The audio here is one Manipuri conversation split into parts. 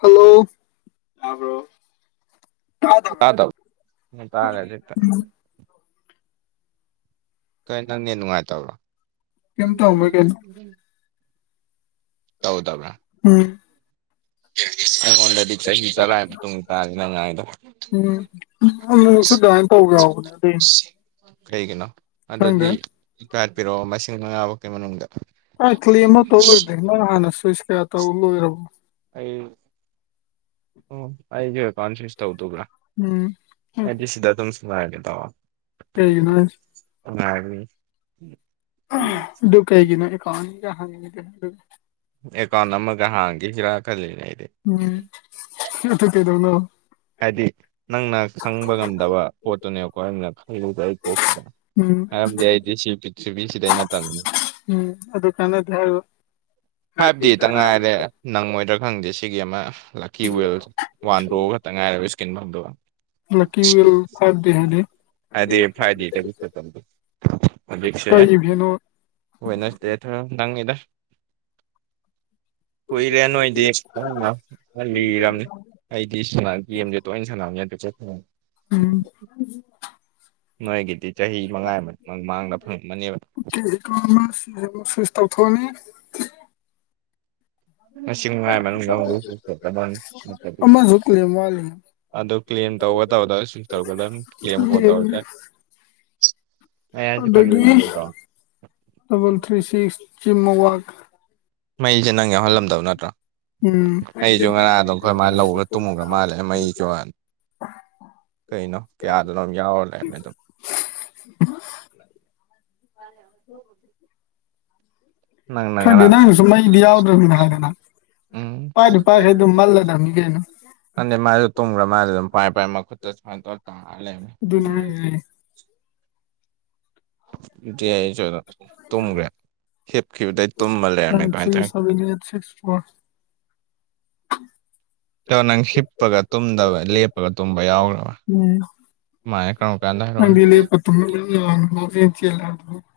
ꯍꯜꯂꯣ ꯇꯥꯕ꯭ꯔꯣ ꯇꯥꯗꯕ ꯇꯥꯔꯦ ꯍꯧꯖꯤꯛꯇ [unintelligible] [inaudible] ꯅꯪ ꯅꯦꯠ ꯅꯨꯡꯉꯥꯏꯇꯕ꯭ꯔꯣ ꯀꯩꯝ ꯇꯧꯔꯝꯃꯣꯏ ꯀꯩꯅꯣ ꯇꯧꯗꯕ꯭ꯔꯥ ꯎꯝ ꯑꯩꯉꯣꯟꯗꯗꯤ ꯆꯍꯤ ꯇꯔꯥ ꯃꯇꯨꯡꯨꯡ ꯇꯥꯏ ꯅꯪ ꯉꯥꯡꯏꯗꯨ ꯎꯝ [unintelligible] ꯑꯗꯨꯃꯥꯏꯅ ꯇꯧꯕ ꯌꯥꯎꯕꯅꯦ ꯑꯗꯨꯏꯅꯦ ꯀꯩꯒꯤꯅꯣ ꯈꯪꯗꯦ ꯑꯗꯨꯗꯤꯐꯠꯄꯤꯔꯛꯑꯣ ꯃꯁꯤꯡ ꯃꯉꯥ ꯐꯥꯎꯀꯤ ꯃꯅꯨꯡꯗ [unintelligible] ꯑꯩ ꯑꯣ ꯑꯩꯁ ꯀꯣꯟꯁꯤꯁ ꯇꯧꯗꯕ꯭ꯔꯥ ꯎꯝ ꯍꯥꯏꯗꯤ ꯁꯤꯗ ꯑꯗꯨꯝ ꯁꯉꯥꯏꯔꯒꯦ ꯇꯑꯣ ꯀꯩꯒꯤꯅꯣ ꯍꯥꯏꯁꯦ [unintelligible] ꯀꯩꯒꯤꯅꯣ ꯑꯦꯀꯥꯅꯤꯒ ꯍꯥꯏꯉꯗ ꯑꯦꯀꯥꯎꯟ ꯑꯃꯒ ꯍꯥꯡꯈꯤꯁꯤꯔꯥ ꯈꯜꯂꯤꯅꯦ ꯑꯩꯗꯤ ꯎꯝ ꯑꯗꯨ ꯀꯩꯗꯧꯅꯣ ꯍꯥꯏꯗꯤ ꯅꯪꯅ ꯈꯪꯕ ꯉꯝꯗꯕ ꯄꯣꯠꯇꯨꯅꯦꯕꯀꯣ ꯑꯩꯅ ꯈꯗ ꯑꯩ ꯇꯣꯛꯈꯤꯕꯗꯅ ꯎꯝ ꯃꯔꯝꯗꯤ ꯑꯩꯗꯤ ꯁꯤꯕꯤ ꯁꯤꯗꯩ ꯅꯠꯇ ꯎꯝ ꯑꯗꯨ ꯀꯥꯟꯗ ꯍꯥꯏꯕ꯫ ꯐꯥꯏꯚꯗꯦꯇꯪ ꯉꯥꯏꯔꯦ ꯅꯪꯉꯣꯏꯗ꯭ꯔꯥ ꯈꯪꯗꯦ ꯁꯤꯒꯤ ꯑꯃ ꯂꯛꯀꯤ ꯋꯤꯜ ꯋꯥꯟꯗ꯭ꯔꯣꯑ ꯇ ꯉꯥꯏꯔꯕ ꯏꯁꯀꯤꯟ ꯐꯪꯗꯣꯕ ꯂꯛꯀꯤ ꯋꯤꯜ ꯐꯥꯏꯚ ꯗꯦ ꯍꯥꯏꯗꯤ ꯍꯥꯏꯗꯤ ꯐꯥꯏꯗꯦ ꯀꯩ ꯏꯚꯦꯟꯅꯣ [inaudible] ꯋꯟꯅꯁꯗꯦ ꯊ ꯅꯪꯉꯦꯗ ꯀꯨꯏꯔꯦ ꯅꯣꯏꯗꯤ [inaudible] ꯂꯤꯔꯝꯅꯤ ꯑꯩꯗꯤ ꯒꯦꯝꯖꯦ ꯇꯣꯏꯅ ꯁꯥꯟꯝꯅꯤꯅ [inaudible] ꯎꯝ ꯅꯣꯏꯒꯤꯗꯤ ꯆꯍꯤ ꯃꯉꯥ ꯃꯃꯥꯡꯗ ꯐꯪꯉꯃꯅꯦꯕ [unintelligible] ꯉ ꯅꯨꯡꯉꯥꯏꯕ ꯑꯃꯁꯨ ꯀ꯭ꯂꯦꯝ ꯋꯥꯠꯂꯤ ꯑꯗꯨ ꯀ꯭ꯂꯦꯝ ꯇꯧꯕꯒ ꯇꯧꯗ ꯁꯤꯇꯔꯨꯗ ꯀ꯭ꯂꯦꯝ ꯀꯨꯝ ꯌꯦꯡꯒꯦ ꯇꯧꯔꯁꯦ ꯑꯦ ꯌꯥꯖ ꯐ ꯑꯗꯒꯤ ꯅꯗꯥꯎ ꯗꯕꯜ ꯊ꯭ꯔꯤ ꯁꯤꯛꯁ ꯖꯤꯃꯣ ꯋꯥꯥꯛ ꯃꯩꯁꯦ ꯅꯪ ꯌꯥꯎꯍꯜꯂꯝꯗꯕ ꯅꯠꯇ꯭ꯔꯥ ꯎꯝ ꯃꯩꯁꯨ ꯉꯔꯥꯡ ꯑꯗꯨꯝ ꯑꯩꯈꯣꯏ ꯃꯥ ꯂꯧꯔ ꯇꯨꯝꯉꯒ ꯃꯥꯜꯂꯦ ꯃꯩꯁꯨ ꯀꯩꯅꯣ ꯀꯌꯥꯗꯅꯣꯝ ꯌꯥꯎꯔ ꯂꯩꯔꯝꯃꯦ ꯑꯗꯨꯝ꯫ [inaudible] ꯈꯪꯗꯦ ꯅꯪꯅꯁꯨ ꯃꯩꯗꯤ [inaudible] ꯎꯝ ꯄꯥꯏꯗꯨ ꯄꯥꯏ ꯍ ꯗꯨꯝ ꯃꯜꯂ ꯗꯝꯃꯤ ꯀꯩꯅꯣ꯫ ꯅꯪꯗꯦ ꯃꯥꯖꯨ ꯇꯨꯝꯒ꯭ꯔ ꯃꯥꯜꯂꯦ ꯗꯨꯝ ꯄꯥꯏ ꯄꯥꯏ ꯃꯈꯨꯠꯇ ꯁꯨꯃꯥꯏꯅ ꯇꯧꯔ ꯇꯧꯔ ꯂꯩꯕꯅꯤ ꯑꯗꯨꯅꯦ ꯍꯖꯦ [inaudible] ꯇꯨꯝꯒ꯭ꯔꯦ꯫ ꯇꯧꯔ [inaudible] ꯀꯣ ꯅꯪ ꯍꯤꯞꯄꯒ ꯇꯨꯝꯗꯕ ꯂꯦꯞꯄꯒ ꯇꯨꯝꯕ ꯌꯥꯎꯒ꯭ꯔꯕ꯫ ꯎꯝ ꯃꯥꯥꯏ ꯀꯝꯀꯥꯟꯗ ꯍꯥꯏꯔꯣꯅꯦ ꯅꯪꯗꯤ [inaudible] [inaudible]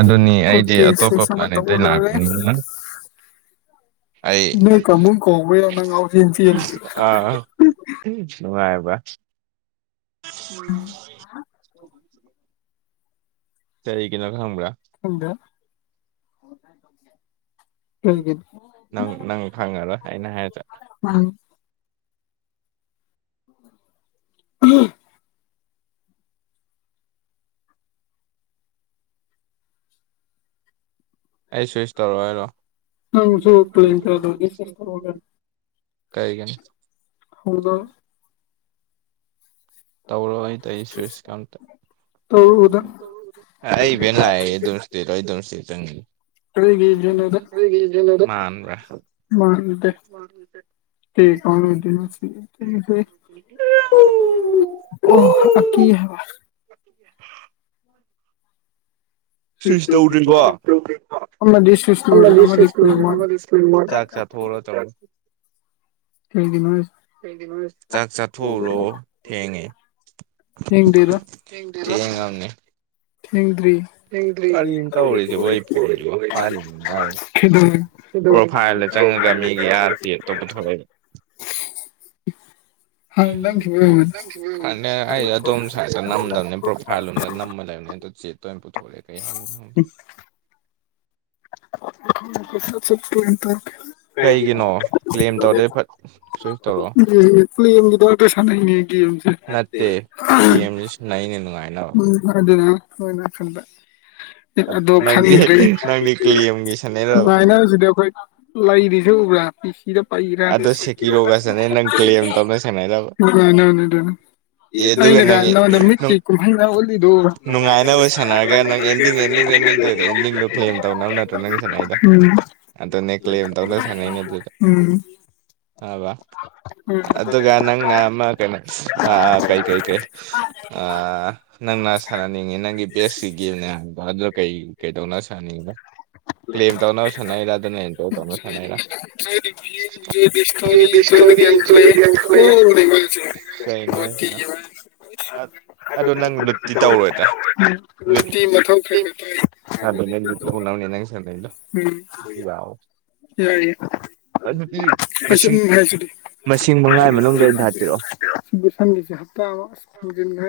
ꯑꯗꯨꯅꯤ ꯑꯩꯗꯤ ꯑꯇꯣꯞꯄ ꯄ꯭ꯂꯥꯅꯦꯠꯇꯩ ꯂꯥꯛꯄꯅꯤꯅ ꯑꯩ ꯅꯣꯢ ꯀꯥꯡꯕꯨ ꯅ ꯀꯧꯕ ꯔ ꯅꯪ ꯉꯥꯎꯖꯦꯟ ꯆꯦꯟꯁꯤ ꯑꯥ [unintelligible] [inaudible] ꯀꯔꯤꯒꯤꯅꯣ ꯈꯪꯕ꯭ꯔꯥ꯫ ꯈꯪꯗꯦ꯫ ꯀꯩꯒꯤꯅꯣ ꯅꯪ ꯅꯪ ꯈꯪꯉꯔꯣꯑꯩꯅ ꯍꯥꯏꯗꯣ ꯎꯝ꯫ ꯎꯍꯝ꯫ ꯑꯩ ꯁ꯭ꯋꯤꯁ ꯇꯧꯔꯣ ꯍꯥꯏꯔꯣ ꯍꯝ ꯅꯪꯁꯨ ꯍꯝ ꯄ꯭ꯂꯦꯟ ꯀꯩꯅꯣꯒꯤ ꯁꯤꯁꯇꯔ ꯍꯝ꯫ ꯑꯣꯏꯒꯅꯤ ꯀꯥꯏꯒꯅꯤ꯫ ꯍꯧꯅ ꯇꯧꯔꯣ ꯑꯩꯗ ꯑꯩ ꯁ꯭ꯋꯤꯁ ꯇꯧꯔꯨꯗ [unintelligible] ꯑꯩ ꯏꯕꯦꯟꯠ ꯂꯥꯛꯑꯦ ꯑꯗꯨꯅ [inaudible] ꯀꯔꯤꯒꯤ ꯀꯩꯅꯣꯗ [unintelligible] ꯃꯥꯟꯕ꯭ꯔꯥ ꯃꯥꯟꯗꯦ [unintelligible] ꯀꯩ ꯀꯥꯎꯟ ꯑꯣꯏꯗꯣꯏꯅꯣ ꯁꯤ ꯁꯦ [inaudible] ꯑꯣ ꯀ ꯀꯤꯍꯥꯏꯕ꯫ [inaudible] ꯁ꯭ꯋꯤꯁ ꯇꯧꯗ꯭ꯔꯤꯕꯣ ꯇꯧꯗꯦ꯫ ꯑꯃꯗꯤ ꯁ꯭ꯋꯤꯁ ꯂꯣꯏꯔꯦ ꯑꯃꯗꯤ ꯄ꯭ꯂꯦ ꯋꯥꯟ [unintelligible] ꯆꯥꯛ ꯆꯥꯊꯣꯛ ꯑꯔ ꯇꯧ [unintelligible] ꯒꯤꯅꯣꯍꯦ꯫ ꯆꯥꯛ ꯆꯥꯊꯣꯛꯎꯔꯣ ꯊꯦꯡꯉꯦ꯫ ꯊꯦꯡꯗꯦꯗ [unintelligible] ꯌꯦꯉꯝꯅꯦ ꯀꯔꯤꯅꯣ ꯇꯧꯔꯤꯁꯤꯕꯣ ꯑꯩ ꯐꯣꯟꯁꯤꯕꯣ [unintelligible] ꯄꯥꯏꯔꯤꯅꯤ ꯄꯥꯏꯔꯤ ꯄ꯭ꯔꯣꯐꯥꯏꯜꯗ ꯆꯪꯉꯒ ꯄ꯭ꯔꯣꯐꯥꯏꯜꯔ ꯃꯤꯒꯤ ꯑꯥꯔ ꯄꯦꯠꯇꯣ ꯄꯨꯊꯣꯔꯛꯏꯕ [inaudible] ꯑꯅꯦ ꯑꯩ ꯑꯗꯣꯝ ꯁꯥꯏꯠ ꯆꯪꯉꯝꯗꯝꯅꯦ ꯄ꯭ꯔꯣꯐ ꯏꯝꯐꯥꯜ ꯂꯣꯝꯗ ꯅꯝꯃ ꯂꯩꯕꯅꯦ ꯑꯗꯣ ꯆꯦꯠꯇ ꯑꯣꯏꯅ ꯄꯨꯊꯣꯔꯛꯑꯦ ꯀꯩ ꯁꯟ ꯇꯔ ꯀꯩꯒꯤꯅꯣ ꯀ꯭ꯂꯦꯝ ꯇꯧꯔꯗꯩ ꯐꯠ ꯁ꯭ꯋꯤꯞ ꯇꯧꯔꯛꯑꯣ ꯄ꯭ꯂꯝꯒꯤꯗ ꯀꯩꯁꯥꯅꯅꯦ ꯦꯦꯝ ꯅꯠꯇꯦ ꯒꯦꯝꯁꯤꯁꯨ ꯅꯅꯦ ꯅꯨꯡꯉꯥꯏꯅꯕ ꯎ ꯍꯣꯏꯅ ꯈꯟꯗ ꯑꯗꯣ ꯅꯪꯗꯤ ꯈꯪꯗ꯭ꯔꯤ ꯅꯪꯗꯤ ꯀ꯭ꯂꯦꯝꯒꯤ ꯁꯥꯟꯅꯩꯔꯕ ꯑꯗꯨꯃꯥꯏꯅ ꯁꯤꯗꯤ ꯑꯩꯈꯣꯏ ꯂꯩꯔꯤ ꯖꯦ ꯎꯕ꯭ꯔꯥ꯫ ꯑꯗꯣ ꯁꯦꯀꯤꯔꯣꯒ ꯁꯥꯟꯅꯩ ꯅꯪ ꯀ꯭ꯂꯦꯝ ꯇꯧꯅ ꯁꯥꯟꯅꯩꯔꯕ ꯑꯦ [unintelligible] ꯑꯗꯨꯒ ꯑꯩꯅꯒ ꯅꯪ ꯅꯉꯣꯟꯗ ꯃꯤꯠꯀꯤ ꯅꯨꯡꯉꯥꯏꯅꯕ ꯁꯥꯟꯅꯔꯒ ꯅꯪ ꯑꯦꯟꯗꯤꯡ ꯑꯦꯟꯗꯤꯡ ꯑꯦꯟꯗꯤꯡꯗꯨ ꯑꯣꯏꯔ ꯑꯦꯟꯗꯤꯡꯗꯣ ꯀ꯭ꯂꯦꯝ ꯇꯧꯅꯕ [unintelligible] ꯅꯪ ꯅꯠꯇ꯭ꯔꯣ ꯁꯥꯟꯅ ꯑꯩꯗꯣ ꯎꯝ ꯑꯟꯇꯅꯦ ꯀ꯭ꯂꯦꯝ ꯇꯧꯅ ꯁꯥꯟꯅꯩꯅꯦ ꯑꯗꯨꯗ ꯎꯝ ꯑꯕ ꯎꯝ ꯑꯗꯨꯒ ꯅꯪꯅ ꯑꯃ ꯀꯩꯅꯣ ꯑ ꯀꯩ ꯀꯩꯀꯩ ꯑ ꯅꯪꯅ ꯁꯥꯟꯅꯅꯤꯡꯉꯤ ꯅꯪꯒꯤ ꯕꯦꯁꯀꯤ ꯒꯦꯝꯅꯦ ꯍꯥꯏꯕꯗꯣ ꯑꯗꯨꯣ ꯀꯩ ꯀꯩꯗꯧꯅ ꯁꯥꯟꯅꯅꯤꯡꯉꯤꯅꯣ ꯀ꯭ꯂꯦꯝ ꯇꯧꯅꯕ ꯁꯥꯟꯅꯩꯔ ꯑꯗꯨꯅ ꯑꯦꯟꯇꯧ ꯇꯧꯅꯕ ꯁꯥꯟꯅꯩꯔ ꯏꯁꯣꯔꯤꯗ ꯀꯄ꯭ꯂꯅꯤ ꯅꯁꯤꯅ ꯑꯗꯨ ꯅꯪ ꯨꯇꯤ ꯇꯧꯔꯣꯏꯗ꯭ꯔ ꯔꯣꯇꯤ ꯔꯣꯇꯤ ꯃꯊꯧ ꯈꯔ ꯈꯔ ꯇꯥꯏ ꯊꯗ ꯊ ꯎꯝ ꯌꯥꯑꯣ ꯌꯥ ꯑꯗꯨꯗꯤ ꯃꯁꯤꯡ ꯃꯁꯤꯡ ꯃꯉꯥꯒꯤ ꯃꯅꯨꯡꯗ ꯑꯩꯅ ꯍꯥꯞꯄꯤꯔꯛꯑꯣ ꯁꯤꯒꯁꯟꯒꯤꯁꯦ ꯍꯞꯇꯥ ꯑꯃ ꯐꯪꯖꯤꯟꯦ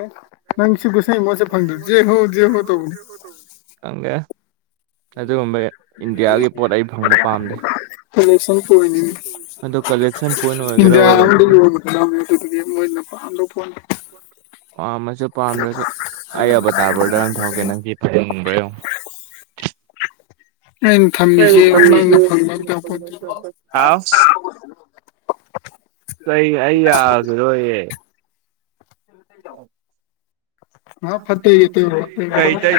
ꯅꯪ ꯁꯤꯒꯁꯪ ꯃꯥꯁꯦ ꯐꯪꯗ꯭ꯔꯦ ꯖꯦ ꯍꯧ ꯖꯦ ꯍꯣ ꯇꯧꯕꯅꯦ [inaudible] ꯍꯪꯒꯦ ꯄꯣꯠ ꯑꯩ ꯐꯪꯕ ꯄꯥꯝꯗꯦ [inaudible] ꯀꯂꯦꯛꯁꯟ ꯄꯅꯤꯡ ꯑꯗꯣ ꯀꯂꯦꯛꯁꯟ ꯄꯣꯏꯟ ꯑꯣꯏꯒꯦꯔꯥ ꯏꯟꯗꯤꯌꯥ ꯑꯃꯗ ꯑꯣꯏꯔꯣꯏꯒꯦꯔꯥ ꯌꯣꯟꯕꯒꯗꯕꯅꯤ ꯑꯗꯨꯗꯒꯤ ꯃꯣꯏꯅ ꯄꯟꯗ ꯐꯣꯣꯟ ꯄꯥꯝꯃꯁꯨ ꯄꯥꯝꯗ꯭ꯔꯁꯨ ꯑ ꯑꯕꯇꯥꯕꯗ ꯑꯗꯨꯝ ꯊꯝꯛꯀꯦ ꯅꯪꯒꯤ ꯐꯅꯤꯡꯕ꯭ꯔꯥꯡꯉ ꯑꯩꯅ ꯊꯝꯃꯤꯁꯦꯃꯪꯗ ꯐꯪꯕꯗ ꯄꯣꯠꯇ ꯑꯥꯎ ꯀ ꯑꯩ ꯌꯥꯒ꯭ꯔꯣꯌꯦ ꯑ ꯑ ꯐꯠꯇ ꯌꯦ ꯐ ꯀꯩ ꯇꯩ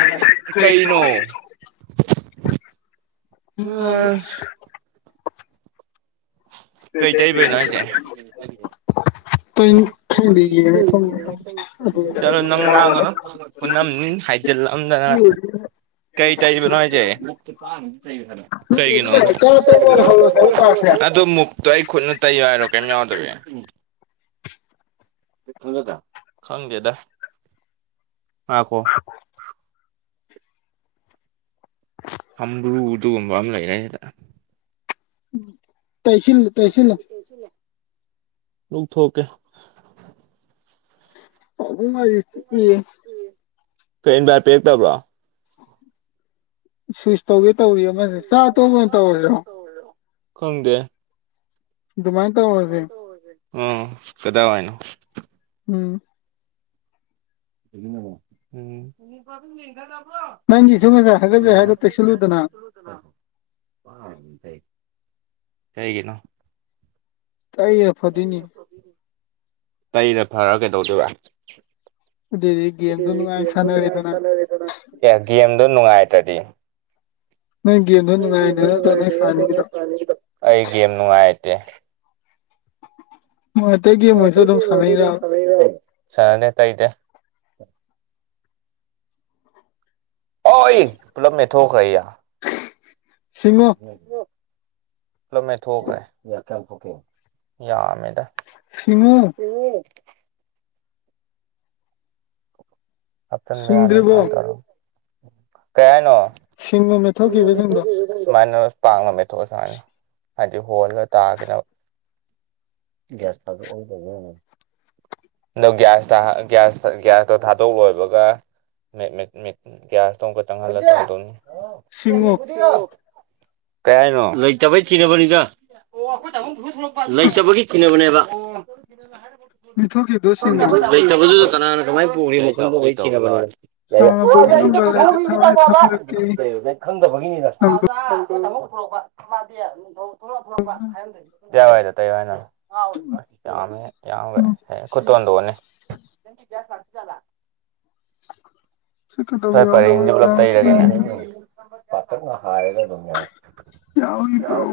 ꯀꯩꯅꯣ ꯎꯝ ꯑꯁ ꯀꯩ ꯇꯩꯕꯩꯅꯣ ꯍꯥꯏꯁꯦ ꯑꯇꯩ ꯈꯪꯗꯦ ꯌꯦꯡꯉ ꯈꯪꯅꯤ ꯑꯗꯨ ꯣ ꯅꯒꯥꯒꯔ ꯄꯅꯝ ꯍꯥꯏꯖꯤꯜꯂꯝꯗꯅ ꯀꯩ ꯆꯥꯏꯕꯅꯣ ꯍꯥꯏꯁꯦ ꯀꯩꯒꯤꯅꯣ ꯍꯣꯣ ꯑꯁ ꯇꯣ ꯑꯩ ꯈꯨꯠꯅ ꯇꯩꯌꯨ ꯍꯥꯏꯔꯣ ꯀꯩꯝ ꯌꯥꯎꯗꯒꯦ ꯈꯪꯗꯦꯗ ꯉꯈꯣ [inaudible] ꯍꯝꯕ꯭ꯔꯨ ꯑꯗꯨꯒꯨꯝꯕ ꯑꯃ ꯂꯩꯔꯦ ꯁꯤꯗ ꯇꯩꯁꯤꯜ ꯂꯧꯊꯣꯛꯀꯦ ꯍꯕꯨꯨꯡ ꯃꯥ ꯏ ꯀꯩꯦꯟ ꯚꯥꯏ ꯄꯤꯔꯛꯇꯕ꯭ꯔꯣ ꯁ꯭ꯋꯁ ꯇꯧꯒꯦ ꯇꯧꯔꯤ ꯑꯃꯁꯦ ꯆꯥꯛ ꯈꯪꯗꯦ ꯑꯗꯨꯃꯥꯏꯅ ꯇꯧꯔꯁꯦ ꯑ ꯀꯗꯥ ꯋꯥꯅ ꯎꯝ ꯎꯝ ꯅꯪꯒꯤ ꯁ ꯉꯁꯦ ꯍꯥꯏꯒꯠꯆꯦ ꯍꯥꯏꯅ ꯇꯩꯁꯜꯂꯨꯗꯅ ꯀꯩꯒꯤꯅ ꯇꯥꯏꯌꯦꯔ ꯐꯗꯣꯏꯅꯤ ꯇꯩꯔ ꯐꯔ ꯀꯩꯗꯧꯗꯣꯏꯕ ꯑꯗꯨꯏꯗꯤ ꯒꯦꯝꯗꯣ ꯅꯨꯡꯉꯥꯏꯅ ꯅꯨꯡ ꯁꯥꯟꯅꯔꯦꯗꯅ ꯑꯦ ꯒꯦꯝꯗꯣ ꯅꯨꯡꯉꯥꯏꯇ꯭ꯔꯗꯤ ꯅꯪ ꯒꯦꯝꯗꯣ ꯅꯨꯡ ꯅꯨꯡꯉꯥꯏꯅ ꯅꯠꯇ꯭ꯔꯣ ꯅꯪ ꯁꯥꯟꯅꯩꯗꯣ ꯑꯩꯒꯦꯝ ꯅꯨꯡꯉꯥꯏꯇꯦ ꯅꯨꯡꯉꯥꯏꯇ ꯒꯦꯝ ꯑꯣꯏꯔꯁꯨ ꯑꯗꯨꯝ ꯁꯥꯟꯅꯩꯔꯕ ꯁꯅꯦ ꯇꯥꯏꯗ ꯍ ꯄꯨꯂꯞ ꯃꯦꯠꯊꯣꯛꯈ꯭ꯔ ꯌꯥ ꯁꯤꯁꯤꯡꯃ ꯂ ꯃꯃꯦ ꯊꯣꯛꯈꯦ ꯊꯣꯛ ꯌꯥꯃꯦꯗ ꯁꯤꯉꯣ ꯎ ꯍꯥꯞꯆꯤꯟꯕ ꯌꯥꯅꯤ ꯁꯤꯡꯗ꯭ꯔꯤꯕꯣ ꯇꯔꯣ ꯀꯌꯥ ꯍꯥꯏꯅꯣ ꯁꯤꯡꯉꯣ ꯃꯦꯠꯊꯣꯛꯈꯤꯕꯁꯤꯡꯗꯣ ꯁꯨꯃꯥꯏꯅ ꯄꯥꯡꯉꯝꯃꯦ ꯊꯣꯛꯑ ꯁꯨꯃꯥꯏꯅ ꯍꯥꯏꯗꯤ ꯍꯣꯜꯂꯒ ꯇꯥꯒꯦꯅ ꯒꯁꯇ ꯑꯣꯏꯕ [inaudible] ꯅ ꯭ꯁ ꯊꯁꯁ ꯊ [inaudible] ꯂꯣꯏꯕꯒ ꯒ꯭ꯌꯥꯁ ꯇꯣꯡ [inaudible] ꯕ ꯇꯪꯍꯜꯂ ꯇꯧꯗꯣꯏꯅꯤ ꯁꯤꯡꯉꯣ ꯀꯩꯍꯥꯢꯅꯣ ꯂꯩꯇꯕꯩ ꯊꯤꯗꯕꯅꯤꯗ ꯂꯩꯇꯕꯒꯤ ꯊꯤꯅꯕꯅꯦꯕ ꯃꯦꯠꯊꯣꯛꯈꯤꯕꯗꯣ ꯁꯤꯡꯉꯣ ꯂꯩꯇꯕꯗꯨꯗ ꯀꯅꯥꯅ ꯀꯃꯥꯏ ꯄꯨꯈ꯭ꯔꯤꯅꯣꯅ ꯈꯪꯗꯕꯩ ꯊꯤꯅꯕꯅꯦ ꯌꯥ ꯁꯥꯟꯅꯕꯒꯤ ꯅꯝꯕꯔ ꯂꯩꯔꯗꯤ ꯊꯋꯥꯏ ꯕꯕꯥ ꯊꯥꯕꯤꯔꯛꯀꯦ [inaudible] ꯈꯪꯗꯕꯒꯤꯅꯤꯗ ꯅꯝꯕꯔ ꯛꯋꯥꯏꯗ ꯇꯩ ꯌꯥꯝ ꯌꯥꯝꯈ꯭ꯔꯦ ꯀꯊꯟꯅꯤ ꯁꯤ ꯀꯗꯕ ꯁ꯭ꯋꯥꯏ ꯌꯥꯎ ꯄꯔꯦꯡꯁꯦ ꯂ ꯄꯨꯂꯞ ꯇꯩꯔꯒꯦꯅꯦ ꯄꯥꯛꯇꯛꯅ ꯍꯥꯏꯔꯒ ꯑꯗꯨꯝ ꯌꯥꯏ ꯌꯥꯕꯒꯤ ꯄ꯭ꯔꯣ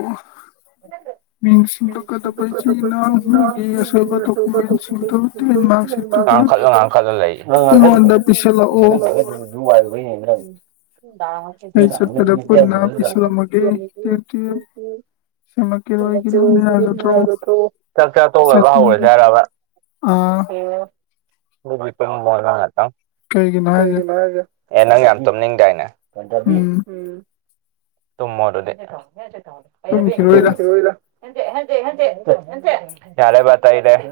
ꯃꯤꯡꯁꯤꯡꯗꯣꯛꯀꯗꯕ ꯏꯆꯦ ꯏꯅꯥꯎ ꯃꯣꯏꯒꯤ ꯑꯁꯣꯏꯕ ꯗꯣꯀꯨꯃꯦꯟꯁꯤꯡꯗꯨꯣ ꯇꯦꯟꯃꯥꯡꯁꯤ ꯉꯥꯡꯈꯠꯂꯒ ꯉꯥꯡꯈꯠꯂ ꯂꯩ ꯄꯤꯁꯜꯂꯛꯑꯣ ꯑꯗꯨ [inaudible] ꯑꯩ ꯆꯠꯄꯗ ꯄꯨꯟꯅ ꯄꯤꯁꯜꯂꯝꯃꯒꯦ ꯇꯦꯞ ꯇꯦꯞ ꯁꯦꯝꯃꯛꯀꯦꯔꯣꯏꯒꯤ ꯂꯣꯏꯅ ꯌꯥꯒꯗ꯭ꯔꯣ ꯆꯥꯛ ꯆꯥꯛꯣꯕ ꯆꯠꯄꯗꯣ ꯍꯧꯔꯦꯁ ꯍꯥꯏꯔꯕ ꯑꯥ [inaudible] ꯀꯜ ꯃꯣꯅꯥ [inaudible] ꯀꯩꯒꯤꯅꯣ ꯍꯥꯏꯖꯦ ꯑꯦ ꯅꯪ ꯌꯥꯝ ꯇꯨꯝꯅꯤꯡꯗꯥꯏꯅꯦ ꯎꯝ ꯇꯨꯝꯃꯣ ꯑꯗꯨꯗꯤ ꯇꯨꯝꯈꯤꯔꯣꯏꯗ ꯌꯥꯔꯦꯕ ꯇꯩꯔꯦ [inaudible]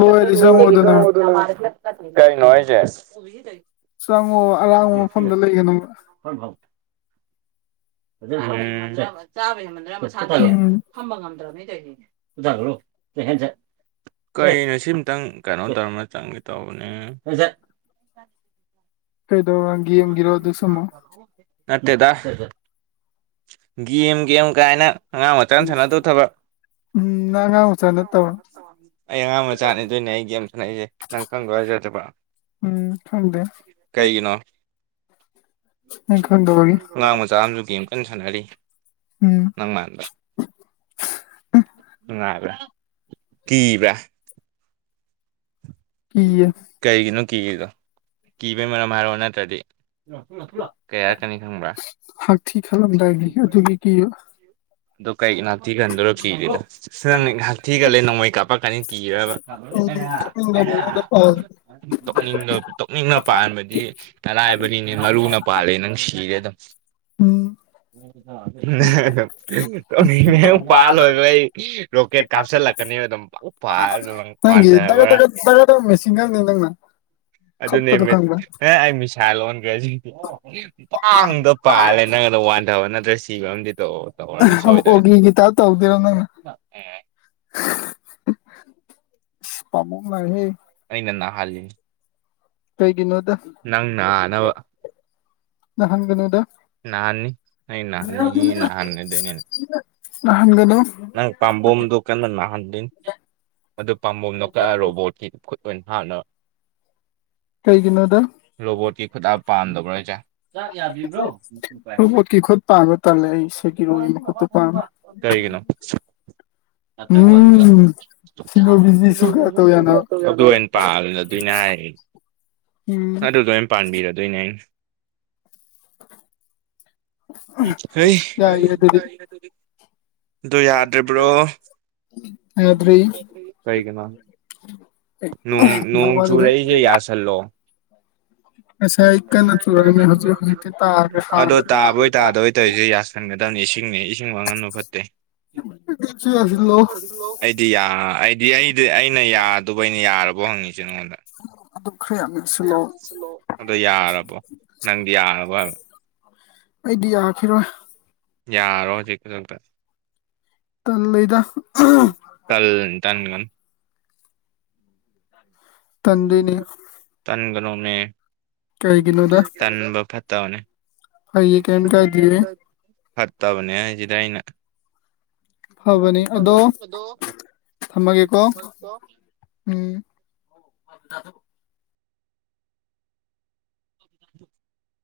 ꯂꯣꯏꯔꯗꯤ ꯆꯪꯉꯣ ꯑꯗꯨꯅ ꯀꯩꯅꯣ ꯍꯥꯢꯁꯦ ꯆꯪꯕꯨ ꯑꯔꯥꯡꯕ ꯃꯐꯝꯗ ꯂꯩꯒꯅꯨ ꯍꯣꯏ ꯆꯥꯕ ꯍꯃꯗ꯭ꯔ ꯁꯥ ꯎꯝ ꯈꯝꯕ ꯉꯝꯗ꯭ꯔꯕꯅꯦ ꯀꯅꯦ [inaudible] ꯀꯩꯅꯣ ꯁꯤꯃꯇꯪ ꯀꯩꯅꯣ ꯇꯧꯔꯝꯃꯒ ꯆꯪꯒꯦ ꯇꯧꯅꯦ ꯀꯩꯗꯧꯔ ꯒꯦꯝꯒꯤꯔꯣ ꯑꯗꯨꯁꯨ ꯑꯃꯨꯛ ꯅꯠꯇꯦꯗ ꯒꯦꯝ ꯒꯦꯝ ꯀꯥꯏꯅ ꯑꯉꯥꯡ ꯃꯆꯥꯅ ꯁꯥꯟꯅꯗꯧ ꯊꯕꯛ ꯎꯝ ꯅꯪ ꯑꯉꯥꯡ ꯃꯆꯥ ꯅꯠꯇꯕ ꯑꯩ ꯑꯉꯥꯡ ꯃꯆꯥꯅꯦ ꯗꯣꯏꯅꯦ ꯑꯩ ꯒꯦꯝ ꯁꯥꯟꯅꯩꯁꯦ ꯅꯪ ꯈꯪꯗ꯭ꯔꯣ ꯍꯧꯖꯤꯛꯐꯥꯎ ꯎꯝ ꯈꯪꯗꯦ ꯀꯩꯒꯤꯅꯣ ꯅꯪ ꯈꯪꯗꯕꯒꯤ ꯑꯉꯥꯡ ꯃ ꯃꯆꯥ ꯑꯃꯁꯨ ꯒꯦꯝ ꯀꯟꯅ ꯁꯥꯟꯅꯔꯤ ꯎꯝ ꯅꯪ ꯃꯥꯟꯕ ꯅꯨꯡꯉꯥꯏꯕ꯭ꯔꯥ ꯀꯤꯕ꯭ꯔꯥ ꯀꯤꯌꯦ ꯀꯩꯒꯤꯅꯣ ꯀꯤꯔꯤꯗꯣ ꯀꯤꯕꯩ ꯃꯔꯝ ꯍꯥꯏꯔꯛꯑꯣ ꯅꯠꯇ꯭ꯔꯗꯤ ꯀꯩ ꯍꯥꯢꯔꯛꯀꯅꯤ ꯈꯪꯕ꯭ꯔꯥ ꯍꯥꯛꯊꯤ ꯈꯜꯂꯝꯗꯥꯏꯒꯤ ꯑꯗꯨꯒꯤ ꯀ [inaudible] ꯑꯗꯣ ꯀꯩꯒꯤꯅꯣ ꯍꯥꯡꯡꯊꯤ ꯒꯟꯗꯣꯏꯔꯣ ꯀꯤꯗꯦꯅ ꯅꯪ ꯍꯥꯡꯊꯤ ꯒꯜꯂꯦ ꯅꯣꯡꯃꯩ ꯀꯥꯞꯄꯛꯀꯅꯤꯅ ꯀꯤꯔꯤꯔꯕ ꯅ [inaudible] ꯑꯣ [inaudible] ꯇꯨꯝꯅꯤꯡ ꯇꯨꯝꯅꯤꯡꯅ ꯄꯥꯟꯕꯗꯤ ꯑꯔꯥꯏꯕꯅꯤꯅꯦ ꯃꯔꯨꯅ ꯄꯥꯜꯂꯦ ꯅꯪ ꯁꯤꯔꯦ ꯑꯗꯨꯝ ꯎꯝ [inaudible] ꯀꯔꯤꯅꯣ ꯄꯥꯜ ꯂꯣꯢꯕꯩ ꯔꯣꯀꯦꯠ ꯀꯥꯞꯁꯤꯜꯂꯛꯀꯅꯤ ꯑꯗꯨꯝ ꯄꯥꯏꯪ ꯄꯥꯟꯗꯕ [inaudible] ꯃꯦꯖꯤꯟꯒꯥꯟꯅꯤ ꯅꯪꯅ ꯈꯞꯄꯗꯣ ꯑꯗꯨꯅꯦꯃꯤ ꯈꯪꯕ꯭ꯔꯥ ꯑꯩ ꯃꯤꯁꯥ ꯑꯣꯟꯈ꯭ꯔꯦꯁꯤꯗꯤ꯫ ꯄꯥꯡꯗꯣ ꯄꯥꯜꯂꯦ ꯅꯪꯒꯗꯣ ꯋꯥꯟꯊꯕ ꯅꯠꯇ꯭ꯔꯦ ꯁꯤꯕ ꯑꯃꯗꯤ ꯇꯧ꯫ ꯇꯧꯔꯅꯤ ꯁꯣꯏꯗꯕꯤꯗ ꯑꯣꯒꯤꯒꯤ ꯇ ꯇꯧꯗꯔꯣ ꯅꯪꯅꯦ꯫ ꯑꯦ ꯄꯥꯝꯕꯣꯝ ꯅꯥꯏꯍꯦ꯫ ꯑꯩꯅ ꯅꯥꯍꯜꯅꯤꯅꯤ꯫ ꯀꯩꯒꯤꯅꯣꯗ꯫ ꯅꯪ ꯅꯥꯅꯕ꯫ ꯅ ꯍꯪꯒꯅꯨꯗ꯫ ꯅꯍꯥꯟ ꯑꯩ ꯅꯍꯥꯟꯅꯤ ꯅꯍꯥꯟ ꯑꯣꯢꯗꯨꯢꯅꯦ ꯅꯍꯥꯟꯒꯅꯨ ꯅꯪ ꯄꯥꯝꯕꯣꯝꯗꯣ ꯀꯟꯅ ꯅꯥꯍꯟꯗꯣꯏꯅꯤ ꯃꯗꯨ ꯄꯥꯝꯕꯣꯝꯗꯣ ꯀꯛꯑ ꯔꯣꯕꯣꯠꯀꯤ ꯈꯨꯠ ꯑꯣꯏꯅ ꯍꯥꯞꯅꯕ ꯀꯩꯒꯤꯅꯣ ꯑꯗꯣ ꯔꯣꯕꯣꯠꯀꯤ ꯈꯨꯠ ꯍꯥꯞ ꯄꯥꯝꯗꯕ꯭ꯔꯣ ꯍꯥꯢꯖꯦ ꯈꯨꯣꯠꯀꯤ ꯈꯨꯣꯠ ꯄꯥꯕ ꯇꯥꯜꯂꯦ ꯑꯩ ꯁꯤꯦꯒꯤꯔꯣ ꯈꯨꯠꯇꯣ [inaudible] ꯄꯥꯝꯃꯦ ꯀꯔꯤꯒꯤꯅꯣ [inaudible] ꯎꯝ ꯐꯨꯠꯕꯣꯜꯒꯤ ꯁꯤꯖꯤ ꯀꯌꯅꯣ꯫ ꯑꯗꯨ ꯑꯣꯏꯅ ꯄꯥꯜꯂꯗꯣꯏꯅꯦ ꯍꯥꯏꯔꯤ ꯎꯝ꯫ ꯏꯅꯥꯏꯟ [inaudible] [inaudible] ꯌꯥꯗꯔꯤ꯫ ꯀꯩꯒꯤꯅꯣ ꯅꯣꯡ ꯅꯣꯡ ꯆꯨꯔꯔꯤꯁꯦ ꯌꯥꯁꯟ ꯂꯣ꯫ ꯉꯁꯥꯏ ꯀꯟꯅ ꯆꯨꯔꯝꯃꯦ ꯍꯧꯖꯤꯛ ꯍꯧꯖꯤꯛꯇꯤ ꯇꯥꯈ꯭ꯔꯦ ꯑꯗꯣ ꯍꯥꯡꯈ꯭ꯔꯦ ꯇꯥꯕꯣꯏ ꯇꯥꯗꯣꯏ ꯇꯧꯔꯤꯁꯦ ꯌꯥꯁ꯫ ꯈꯪꯒꯗꯕꯅꯤ ꯏꯁꯤꯡꯅꯦ ꯏꯁꯤꯡ ꯃꯉꯟꯕ ꯐꯠꯇꯦ꯫ ꯌꯥꯁꯤꯜꯂꯣ ꯑꯩꯗꯤ ꯑꯩꯗꯤ ꯑꯩꯗꯤ ꯑꯩꯅ ꯌꯥ꯫ ꯑꯩꯅ ꯌꯥꯔꯕꯣ ꯍꯪꯉꯤꯁꯦ ꯅꯉꯣꯟꯗ ꯑꯗꯨꯝ ꯈꯔ ꯌꯥꯝ ꯌꯥꯁꯤꯜꯂꯣ ꯑꯗꯣ ꯌꯥꯔꯕꯣ꯫ ꯅꯪꯗꯤ ꯌꯥꯔꯕꯣ ꯍꯥꯏꯕ ꯑꯩꯗꯤ ꯌꯥꯈꯤꯔꯣꯏ꯫ ꯌꯥꯔꯣ ꯍꯧꯖꯤꯛ ꯈꯨꯗꯛꯇ꯫ ꯇꯝꯃꯣꯏꯗ꯫ ꯀꯜ ꯇꯟꯒꯅꯨ꯫ ꯇꯟꯗꯣꯏꯅꯦ ꯇꯟꯒꯅꯣꯅꯦ꯫ ꯀꯩꯒꯤꯅꯣꯗ ꯇꯟꯕ ꯐꯠꯇꯕꯅꯦ꯫ ꯍꯣꯌꯦ ꯀꯔꯤꯝ ꯀꯥꯏꯗꯤꯌꯦ꯫ ꯐꯠꯇꯕꯅꯦ ꯍꯥꯏꯁꯤꯗ ꯑꯩꯅ꯫ ꯐꯕꯅꯤ ꯑꯗꯣ ꯊꯝꯃꯒꯦꯀꯣ [unintelligible] ꯎꯝ꯫ ꯊꯗꯧ꯫ [inaudible]